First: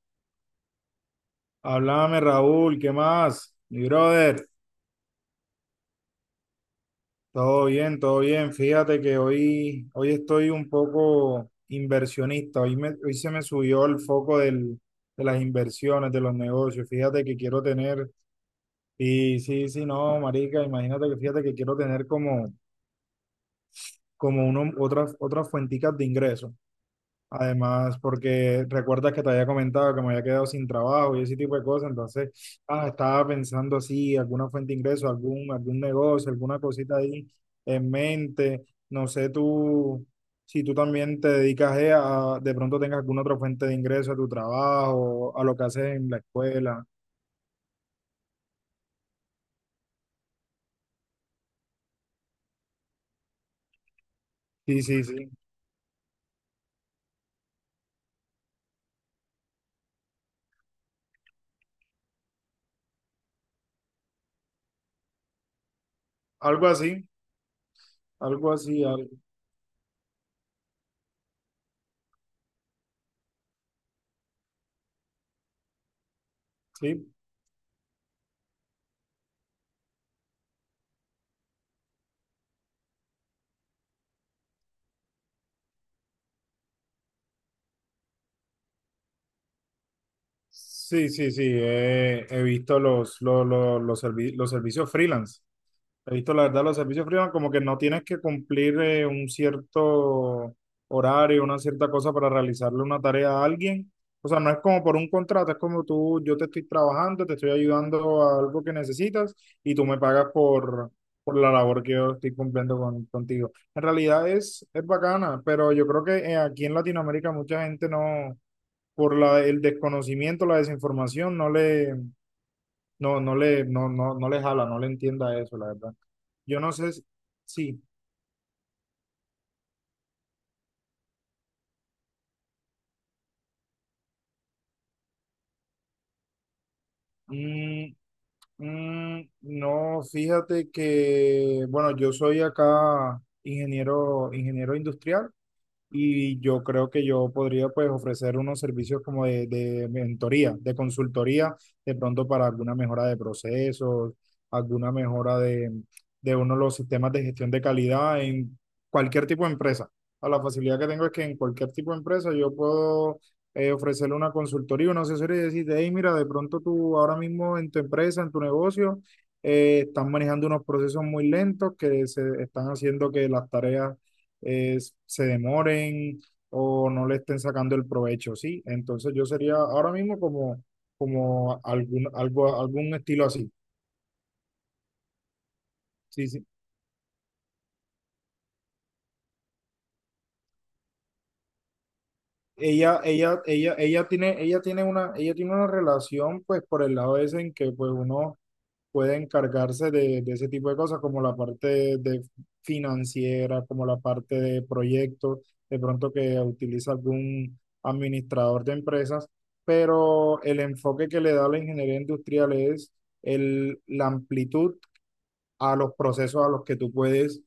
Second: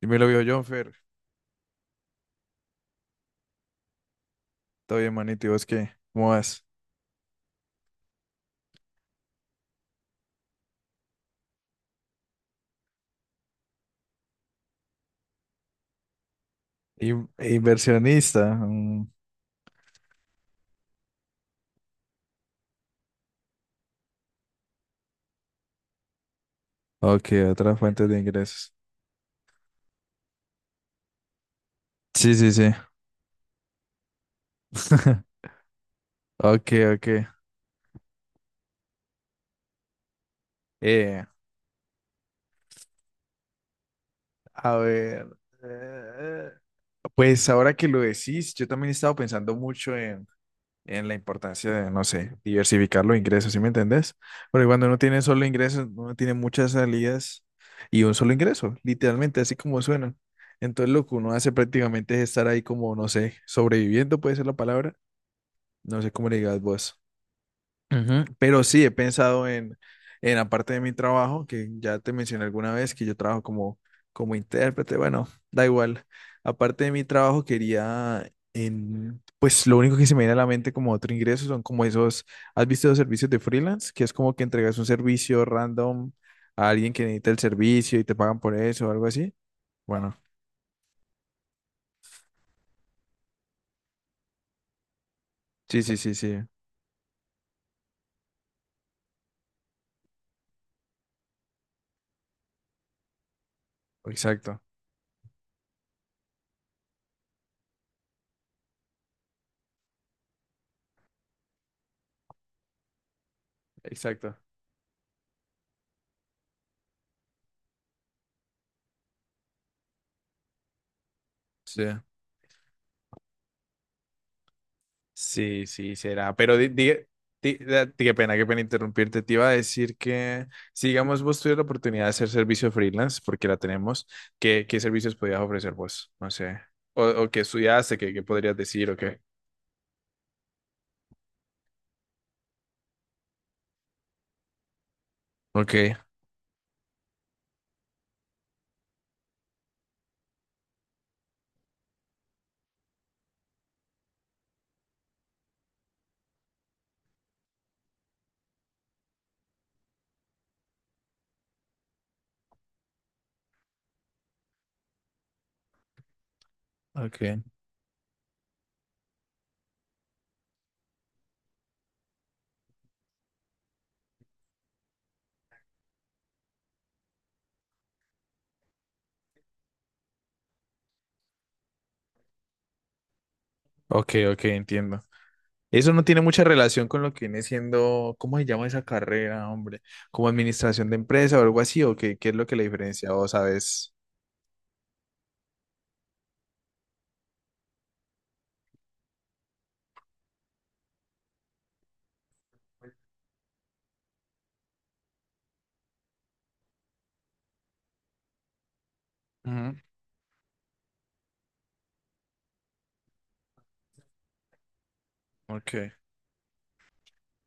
Y me lo vio John Fer. Háblame, Raúl, ¿qué más? Mi brother, Todo bien, manito. ¿Y vos qué? ¿Cómo vas? todo bien, todo bien. Fíjate que hoy estoy un poco inversionista. Hoy, hoy se me subió el foco de las inversiones, de los negocios. Fíjate In- que quiero tener, inversionista. mm. y sí, sí, no, marica, imagínate que fíjate que quiero tener como uno, otras fuenticas de ingreso. Ok, otra Además, fuente de porque ingresos. recuerdas que te había comentado que me había quedado sin trabajo y ese tipo de cosas, Sí, sí, entonces, sí. Estaba pensando así, alguna fuente de ingreso, algún negocio, alguna Ok, cosita ok. ahí en mente. No sé tú, si tú también Eh, te dedicas de pronto tengas alguna otra fuente de ingreso a tu a ver. trabajo, a lo que haces en la eh, escuela. pues ahora que lo decís, yo también he estado pensando mucho en la importancia de, no sé, diversificar los ingresos, ¿sí me entendés? Porque Sí, cuando uno sí, tiene sí. solo ingresos, uno tiene muchas salidas y un solo ingreso, literalmente, así como suena. Entonces lo que uno hace prácticamente es estar ahí como, no sé, sobreviviendo puede ser la palabra, no sé cómo le digas Algo vos. así, Ujú. algo Pero así, sí he pensado en la parte de mi trabajo, que ya te mencioné alguna vez, que yo trabajo como, como intérprete, bueno, da igual. Aparte de mi sí. trabajo, quería, en, pues lo único que se me viene a la mente como otro ingreso son como esos, ¿has visto los servicios de freelance? Que es como que entregas un servicio random a alguien que necesita el servicio y te pagan por eso o algo así. Bueno, Sí, sí, sí. He visto los servicios freelance. sí, sí, He sí, visto, sí, la verdad, los servicios freelance como que no tienes que cumplir un cierto horario, una cierta cosa para realizarle una tarea a alguien. O sea, no es exacto, como por un contrato, es como tú, yo te estoy trabajando, te estoy ayudando a algo que necesitas y tú me pagas por la labor que yo estoy cumpliendo con, contigo. En realidad exacto. es bacana, pero yo creo que aquí en Latinoamérica mucha gente no, por la, el desconocimiento, la desinformación, no Sí. le, no, no le, no, no, no les habla, no le entienda eso, Sí, la verdad. sí, será. Pero Yo no sé si, sí, qué pena interrumpirte. Te iba a decir que, si digamos, vos tuvieras la oportunidad de hacer servicio freelance, porque la tenemos, ¿qué, qué servicios podías ofrecer vos? No sé. O qué mm, estudiaste, qué, qué podrías decir, o qué. mm, no, fíjate que, bueno, yo soy acá ingeniero industrial. Ok, Y yo creo que yo podría pues ofrecer unos servicios como de, mentoría, de consultoría, de pronto para alguna mejora de procesos, alguna mejora de uno de los sistemas de gestión de calidad en cualquier tipo de empresa. A la facilidad que tengo es que en cualquier tipo de empresa yo puedo ofrecerle una consultoría, una asesoría y decirte, hey, mira, de pronto tú ahora ok, mismo en tu empresa, en tu negocio, estás manejando unos procesos muy lentos que se están haciendo que las tareas se demoren o no le estén sacando el provecho, ¿sí? Entonces yo sería ahora mismo como algún estilo así, ok, ok, entiendo. Eso no tiene sí, mucha sí. relación con lo que viene siendo, ¿cómo se llama esa carrera, hombre? ¿Como administración de empresa o algo así? ¿O qué, qué es lo que la diferencia? ¿O sabes? Ella tiene una relación, pues, por el lado ese en que, pues, uno puede encargarse de ese tipo de cosas, como la parte de financiera, como la parte de proyectos, de pronto que utiliza algún administrador de empresas, Ujú. pero el enfoque que le da la ingeniería industrial es la amplitud a los Ok. procesos a los que tú puedes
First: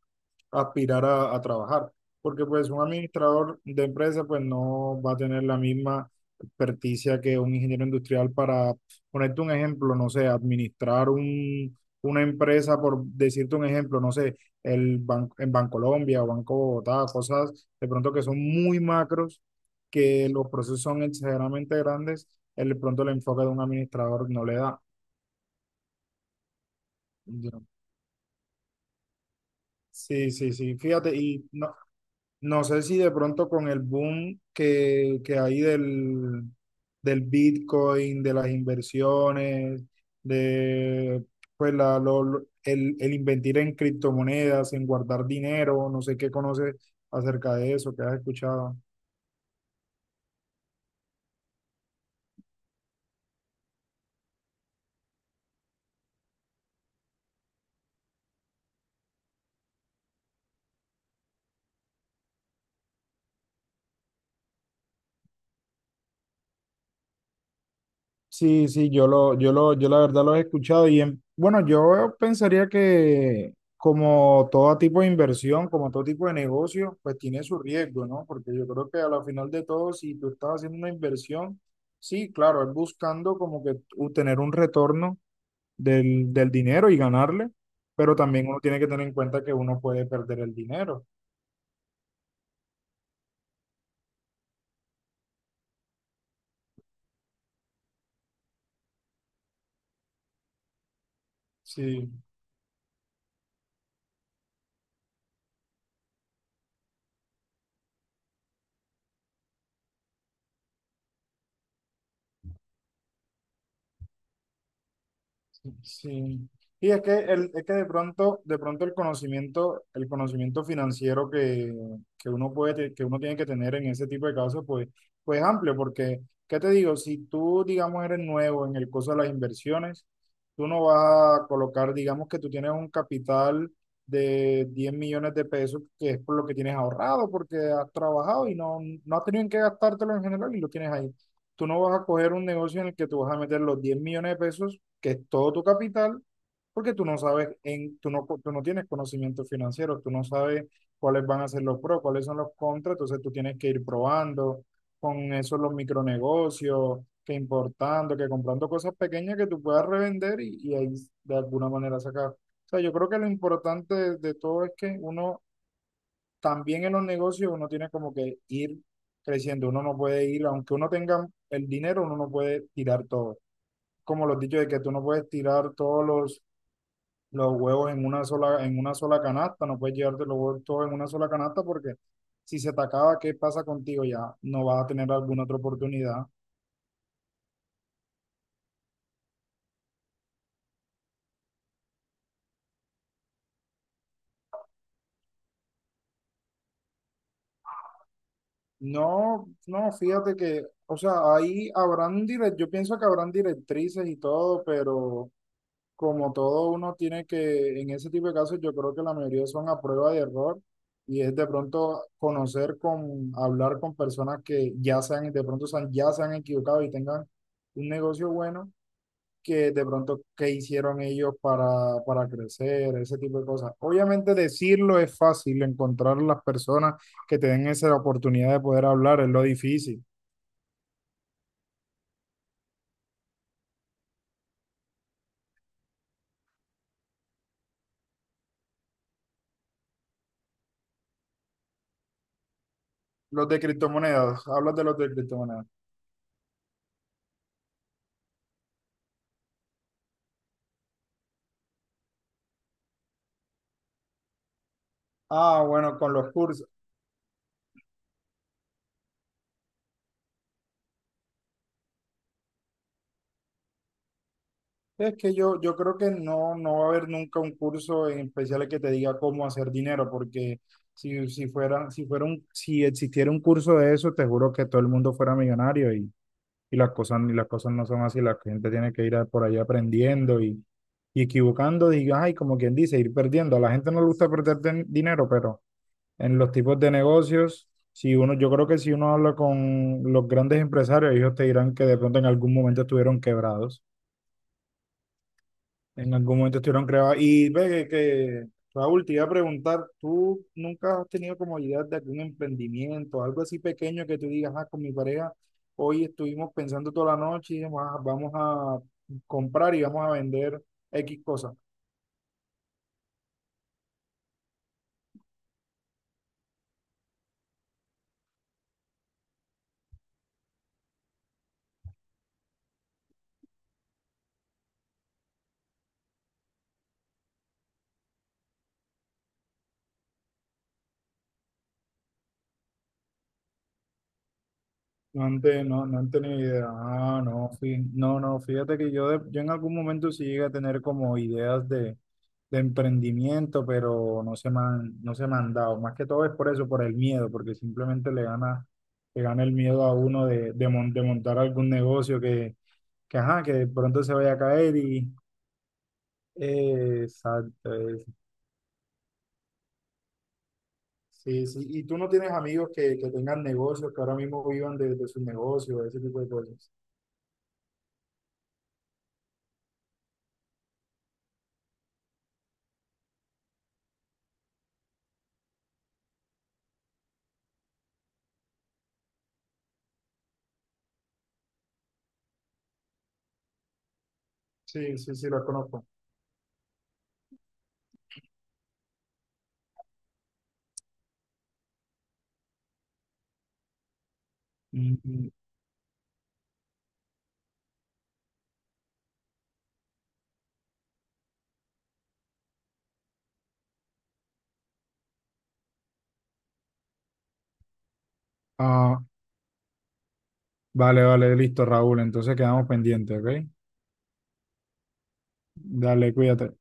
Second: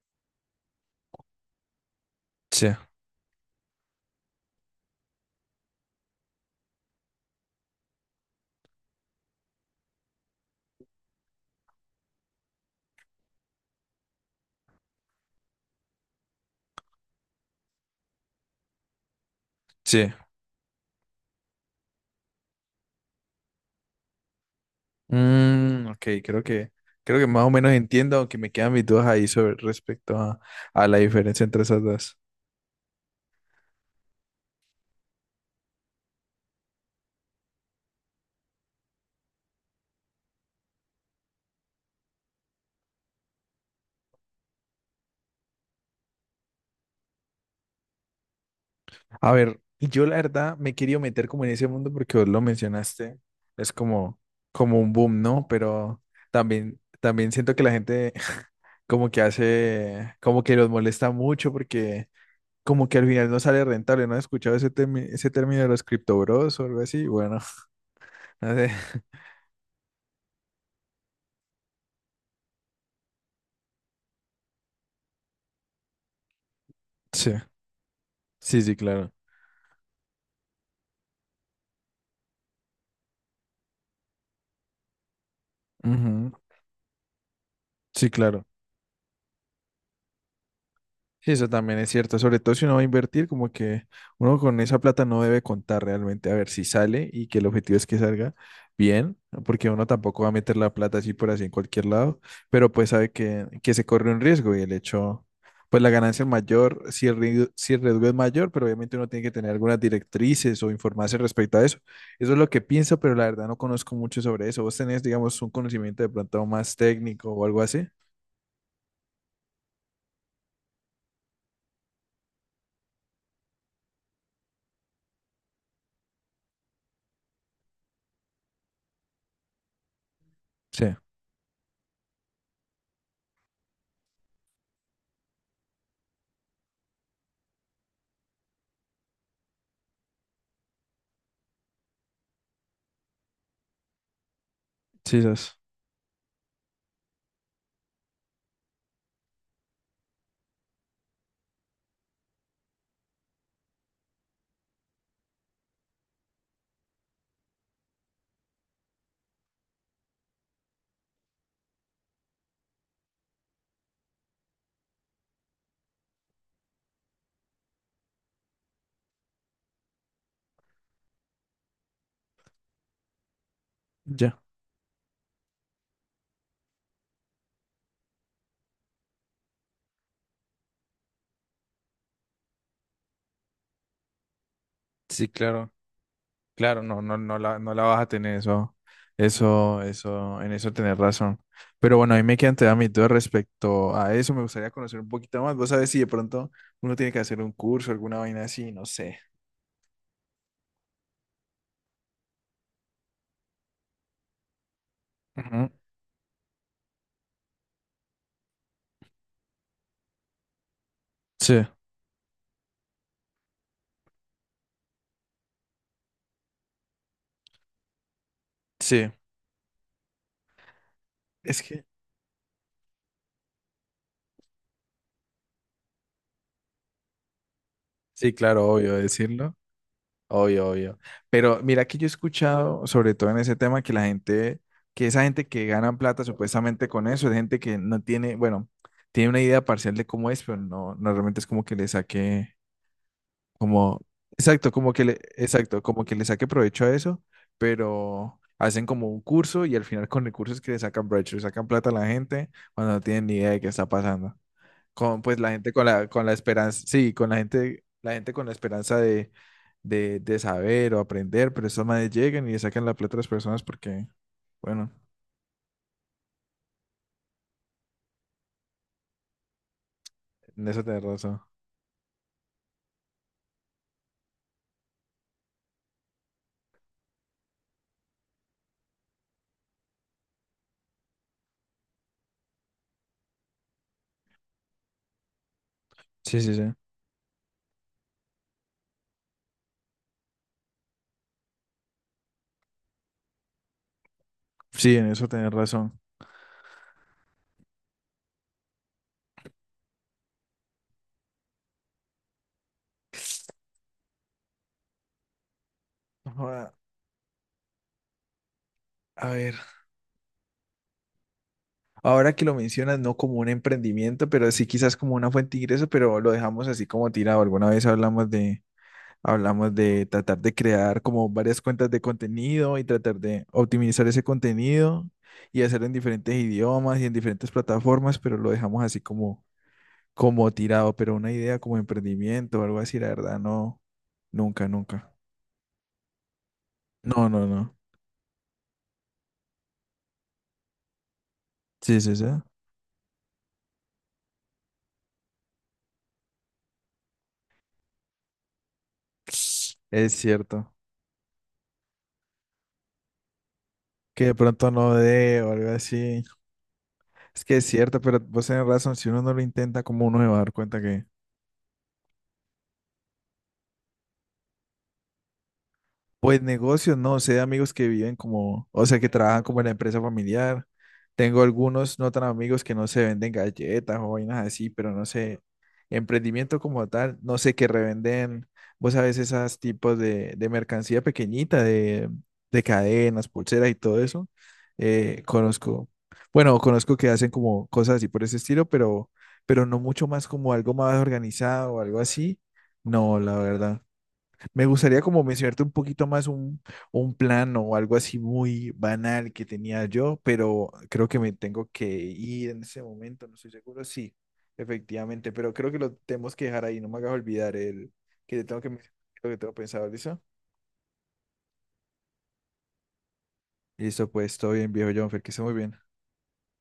aspirar a trabajar. Porque Sí, pues un administrador de empresa pues no va a tener la misma experticia que un ingeniero industrial para ponerte un ejemplo, no sé, administrar una empresa, por decirte un ejemplo, no sé, en Bancolombia o Banco Bogotá, cosas de pronto que son muy macros, sí. que los procesos son exageradamente grandes, el de pronto el enfoque de un administrador no le da. Mm, ok, creo que más o Ya. menos entiendo, aunque me quedan mis dudas ahí sobre respecto Sí, sí, sí, a la fíjate, diferencia y entre no. esas dos. No sé si de pronto con el boom que hay del Bitcoin, de las inversiones, de pues la, lo- el invertir en criptomonedas, en guardar dinero, no sé qué conoces acerca de eso, qué has escuchado. A ver, yo la verdad me he querido meter como en ese mundo porque vos lo mencionaste, es como, como un boom, ¿no? Pero también, también siento que la gente como que hace, como que los molesta mucho porque como que al final no sale rentable, ¿no has escuchado ese, ese término de los cripto bros o algo así? Bueno, no Sí, sé. sí, yo la verdad lo he escuchado y bueno, yo pensaría que como todo tipo de inversión, como todo tipo de negocio, pues Sí, tiene su riesgo, ¿no? Porque sí, yo sí, creo que a claro. la final de todo, si tú estás haciendo una inversión, sí, claro, es buscando como que obtener un retorno Ujú. del dinero y ganarle, Sí, pero claro. también uno tiene que tener en cuenta que uno puede perder el dinero. Sí, eso también es cierto, sobre todo si uno va a invertir, como que uno con esa plata no debe contar realmente a ver si sale y que el objetivo es que salga bien, ¿no? Porque uno tampoco va a meter la plata así por así en cualquier lado, Sí. pero pues sabe que se corre un riesgo y el hecho, pues la ganancia es mayor, si el, si el riesgo es mayor, pero obviamente uno tiene que tener algunas directrices o informarse respecto a eso. Eso es lo que pienso, pero la verdad no conozco mucho sobre eso. ¿Vos tenés, digamos, un conocimiento de pronto Sí. más Y es que, técnico o algo es que así? de pronto el conocimiento financiero que uno puede, que uno tiene que tener en ese tipo de casos, es amplio, porque, ¿qué te digo? Si tú, digamos, eres nuevo en el curso de las inversiones, tú no Sí, vas a colocar, digamos que tú tienes un capital de 10 millones de pesos, que es por lo que tienes ahorrado, porque has trabajado y no has tenido en qué gastártelo en general y lo tienes ahí, tú no vas a coger un negocio en el que tú vas a meter los 10 millones de pesos, que sí, es eso todo es. tu capital, porque tú no tienes conocimiento financiero, tú no sabes cuáles van a ser los pros, cuáles son los contras, entonces tú tienes que ir probando con eso los micronegocios, que importando, que comprando cosas pequeñas que tú puedas revender y ahí de alguna manera sacar. O sea, yo creo que lo importante de todo es que uno también en los negocios uno tiene como que ir creciendo, uno no puede ir, aunque uno tenga el dinero, uno no puede tirar todo. Como Ya. los dichos de que tú no puedes tirar todos los huevos en una sola canasta, no puedes llevarte los huevos todos en una sola canasta porque si se te acaba, ¿qué pasa contigo ya? No vas a tener Sí, alguna otra claro. oportunidad. Claro, no, no, no la, no la vas a tener eso, eso, eso, en eso tenés razón. Pero bueno, ahí me quedan todavía mis dudas respecto a eso. Me gustaría conocer un poquito más. Vos sabés si de pronto uno tiene que hacer un curso, alguna vaina así, no sé. No, no, fíjate que, o sea, ahí habrán yo pienso que habrán directrices y todo, pero Ujú. como todo uno tiene que, en ese tipo de casos, yo creo que la mayoría son a prueba de error y es de Sí, pronto conocer con, hablar con personas que ya se han, de pronto se han- ya se han equivocado y tengan un negocio bueno, sí. que de pronto qué hicieron ellos Es que, para crecer, ese tipo de cosas. Obviamente decirlo es fácil, encontrar las personas que te den esa sí, oportunidad de claro, poder obvio hablar es lo decirlo. difícil. Obvio, obvio. Pero mira que yo he escuchado, sobre todo en ese tema, que la gente, que esa gente que gana plata supuestamente con eso, es gente que no tiene, bueno, tiene una idea parcial de cómo es, pero no, no realmente es como que le saque. Los de Como, criptomonedas, exacto, hablas de como los que de le, criptomonedas. exacto, como que le saque provecho a eso, pero hacen como un curso y al final con el curso es que le sacan provecho, le sacan plata a la gente cuando no tienen ni idea de qué está pasando. Con pues la Ah, gente bueno, con con la los cursos. esperanza, sí, con la gente con la esperanza de saber o aprender, pero esos manes llegan y le sacan la plata a las personas porque, bueno, Es que yo creo que no, no va a haber nunca un curso en especial que te diga cómo hacer dinero, porque en eso tenés si, razón. si fuera, si fuera un, si existiera un curso de eso, te juro que todo el mundo fuera millonario y las cosas no son así, la gente tiene que ir por ahí aprendiendo y equivocando, diga, ay, como quien dice, ir perdiendo. A la gente no le gusta perder dinero, pero en Sí, los sí, sí. tipos de negocios, si uno, yo creo que si uno habla con los grandes empresarios, ellos te dirán que de pronto en algún momento estuvieron quebrados, Sí, en eso tenés razón. en algún momento estuvieron creadas. Y ve que, Raúl, te iba a preguntar, ¿tú nunca has tenido como idea de algún emprendimiento, algo así pequeño que tú digas, con mi pareja, hoy estuvimos Ahora, pensando toda la noche y dijimos, "Ah, vamos a a ver. comprar y vamos a vender X cosas"? Ahora que lo mencionas, no como un emprendimiento, pero sí quizás como una fuente de ingreso, pero lo dejamos así como tirado. Alguna vez hablamos de tratar de crear como varias cuentas de contenido y tratar de optimizar ese contenido y hacerlo en diferentes idiomas y en diferentes plataformas, pero lo dejamos así como, como tirado. Pero una idea como emprendimiento o algo así, la verdad, no, nunca, nunca. No han, no, no han tenido idea. Ah, No, no, no, no. No, no, fíjate que yo en algún momento sí llegué a tener como ideas de Sí, sí, sí. emprendimiento, pero no se me han dado. Más que todo es por eso, por el miedo, porque simplemente le gana el miedo a Es uno de, de, cierto. mon- de montar algún negocio que, ajá, que de pronto se Que vaya de a pronto caer no y... dé o algo así. Es que es exacto. cierto, pero vos tenés razón, si uno no lo intenta, ¿cómo uno se va a dar cuenta que, Sí, sí. ¿Y tú no tienes amigos que tengan negocios, que ahora mismo vivan de sus negocios, ese tipo de pues cosas? negocios, no sé, amigos que viven como, o sea, que trabajan como en la empresa familiar. Tengo algunos no tan amigos que no se venden galletas o vainas así, pero no sé, emprendimiento como tal, no sé, que revenden, vos sabes, esas tipos de mercancía pequeñita, de cadenas, pulseras y todo eso. Sí, sí, sí, los conozco. Conozco, bueno, conozco que hacen como cosas así por ese estilo, pero no mucho más como algo más organizado o algo así. No, la verdad. Me gustaría como Mm, mencionarte un poquito más un plan o algo así muy banal que tenía yo, pero creo que me tengo que ir en ese momento, no estoy seguro. Sí, efectivamente, pero creo que lo tenemos que dejar ahí, no me hagas olvidar el que te tengo que mencionar, Ah, lo que tengo pensado, ¿listo? vale, vale, listo, Raúl. Entonces quedamos pendientes, ¿ok? Listo, pues todo bien, viejo Jonfer, que esté muy bien. Dale, cuídate.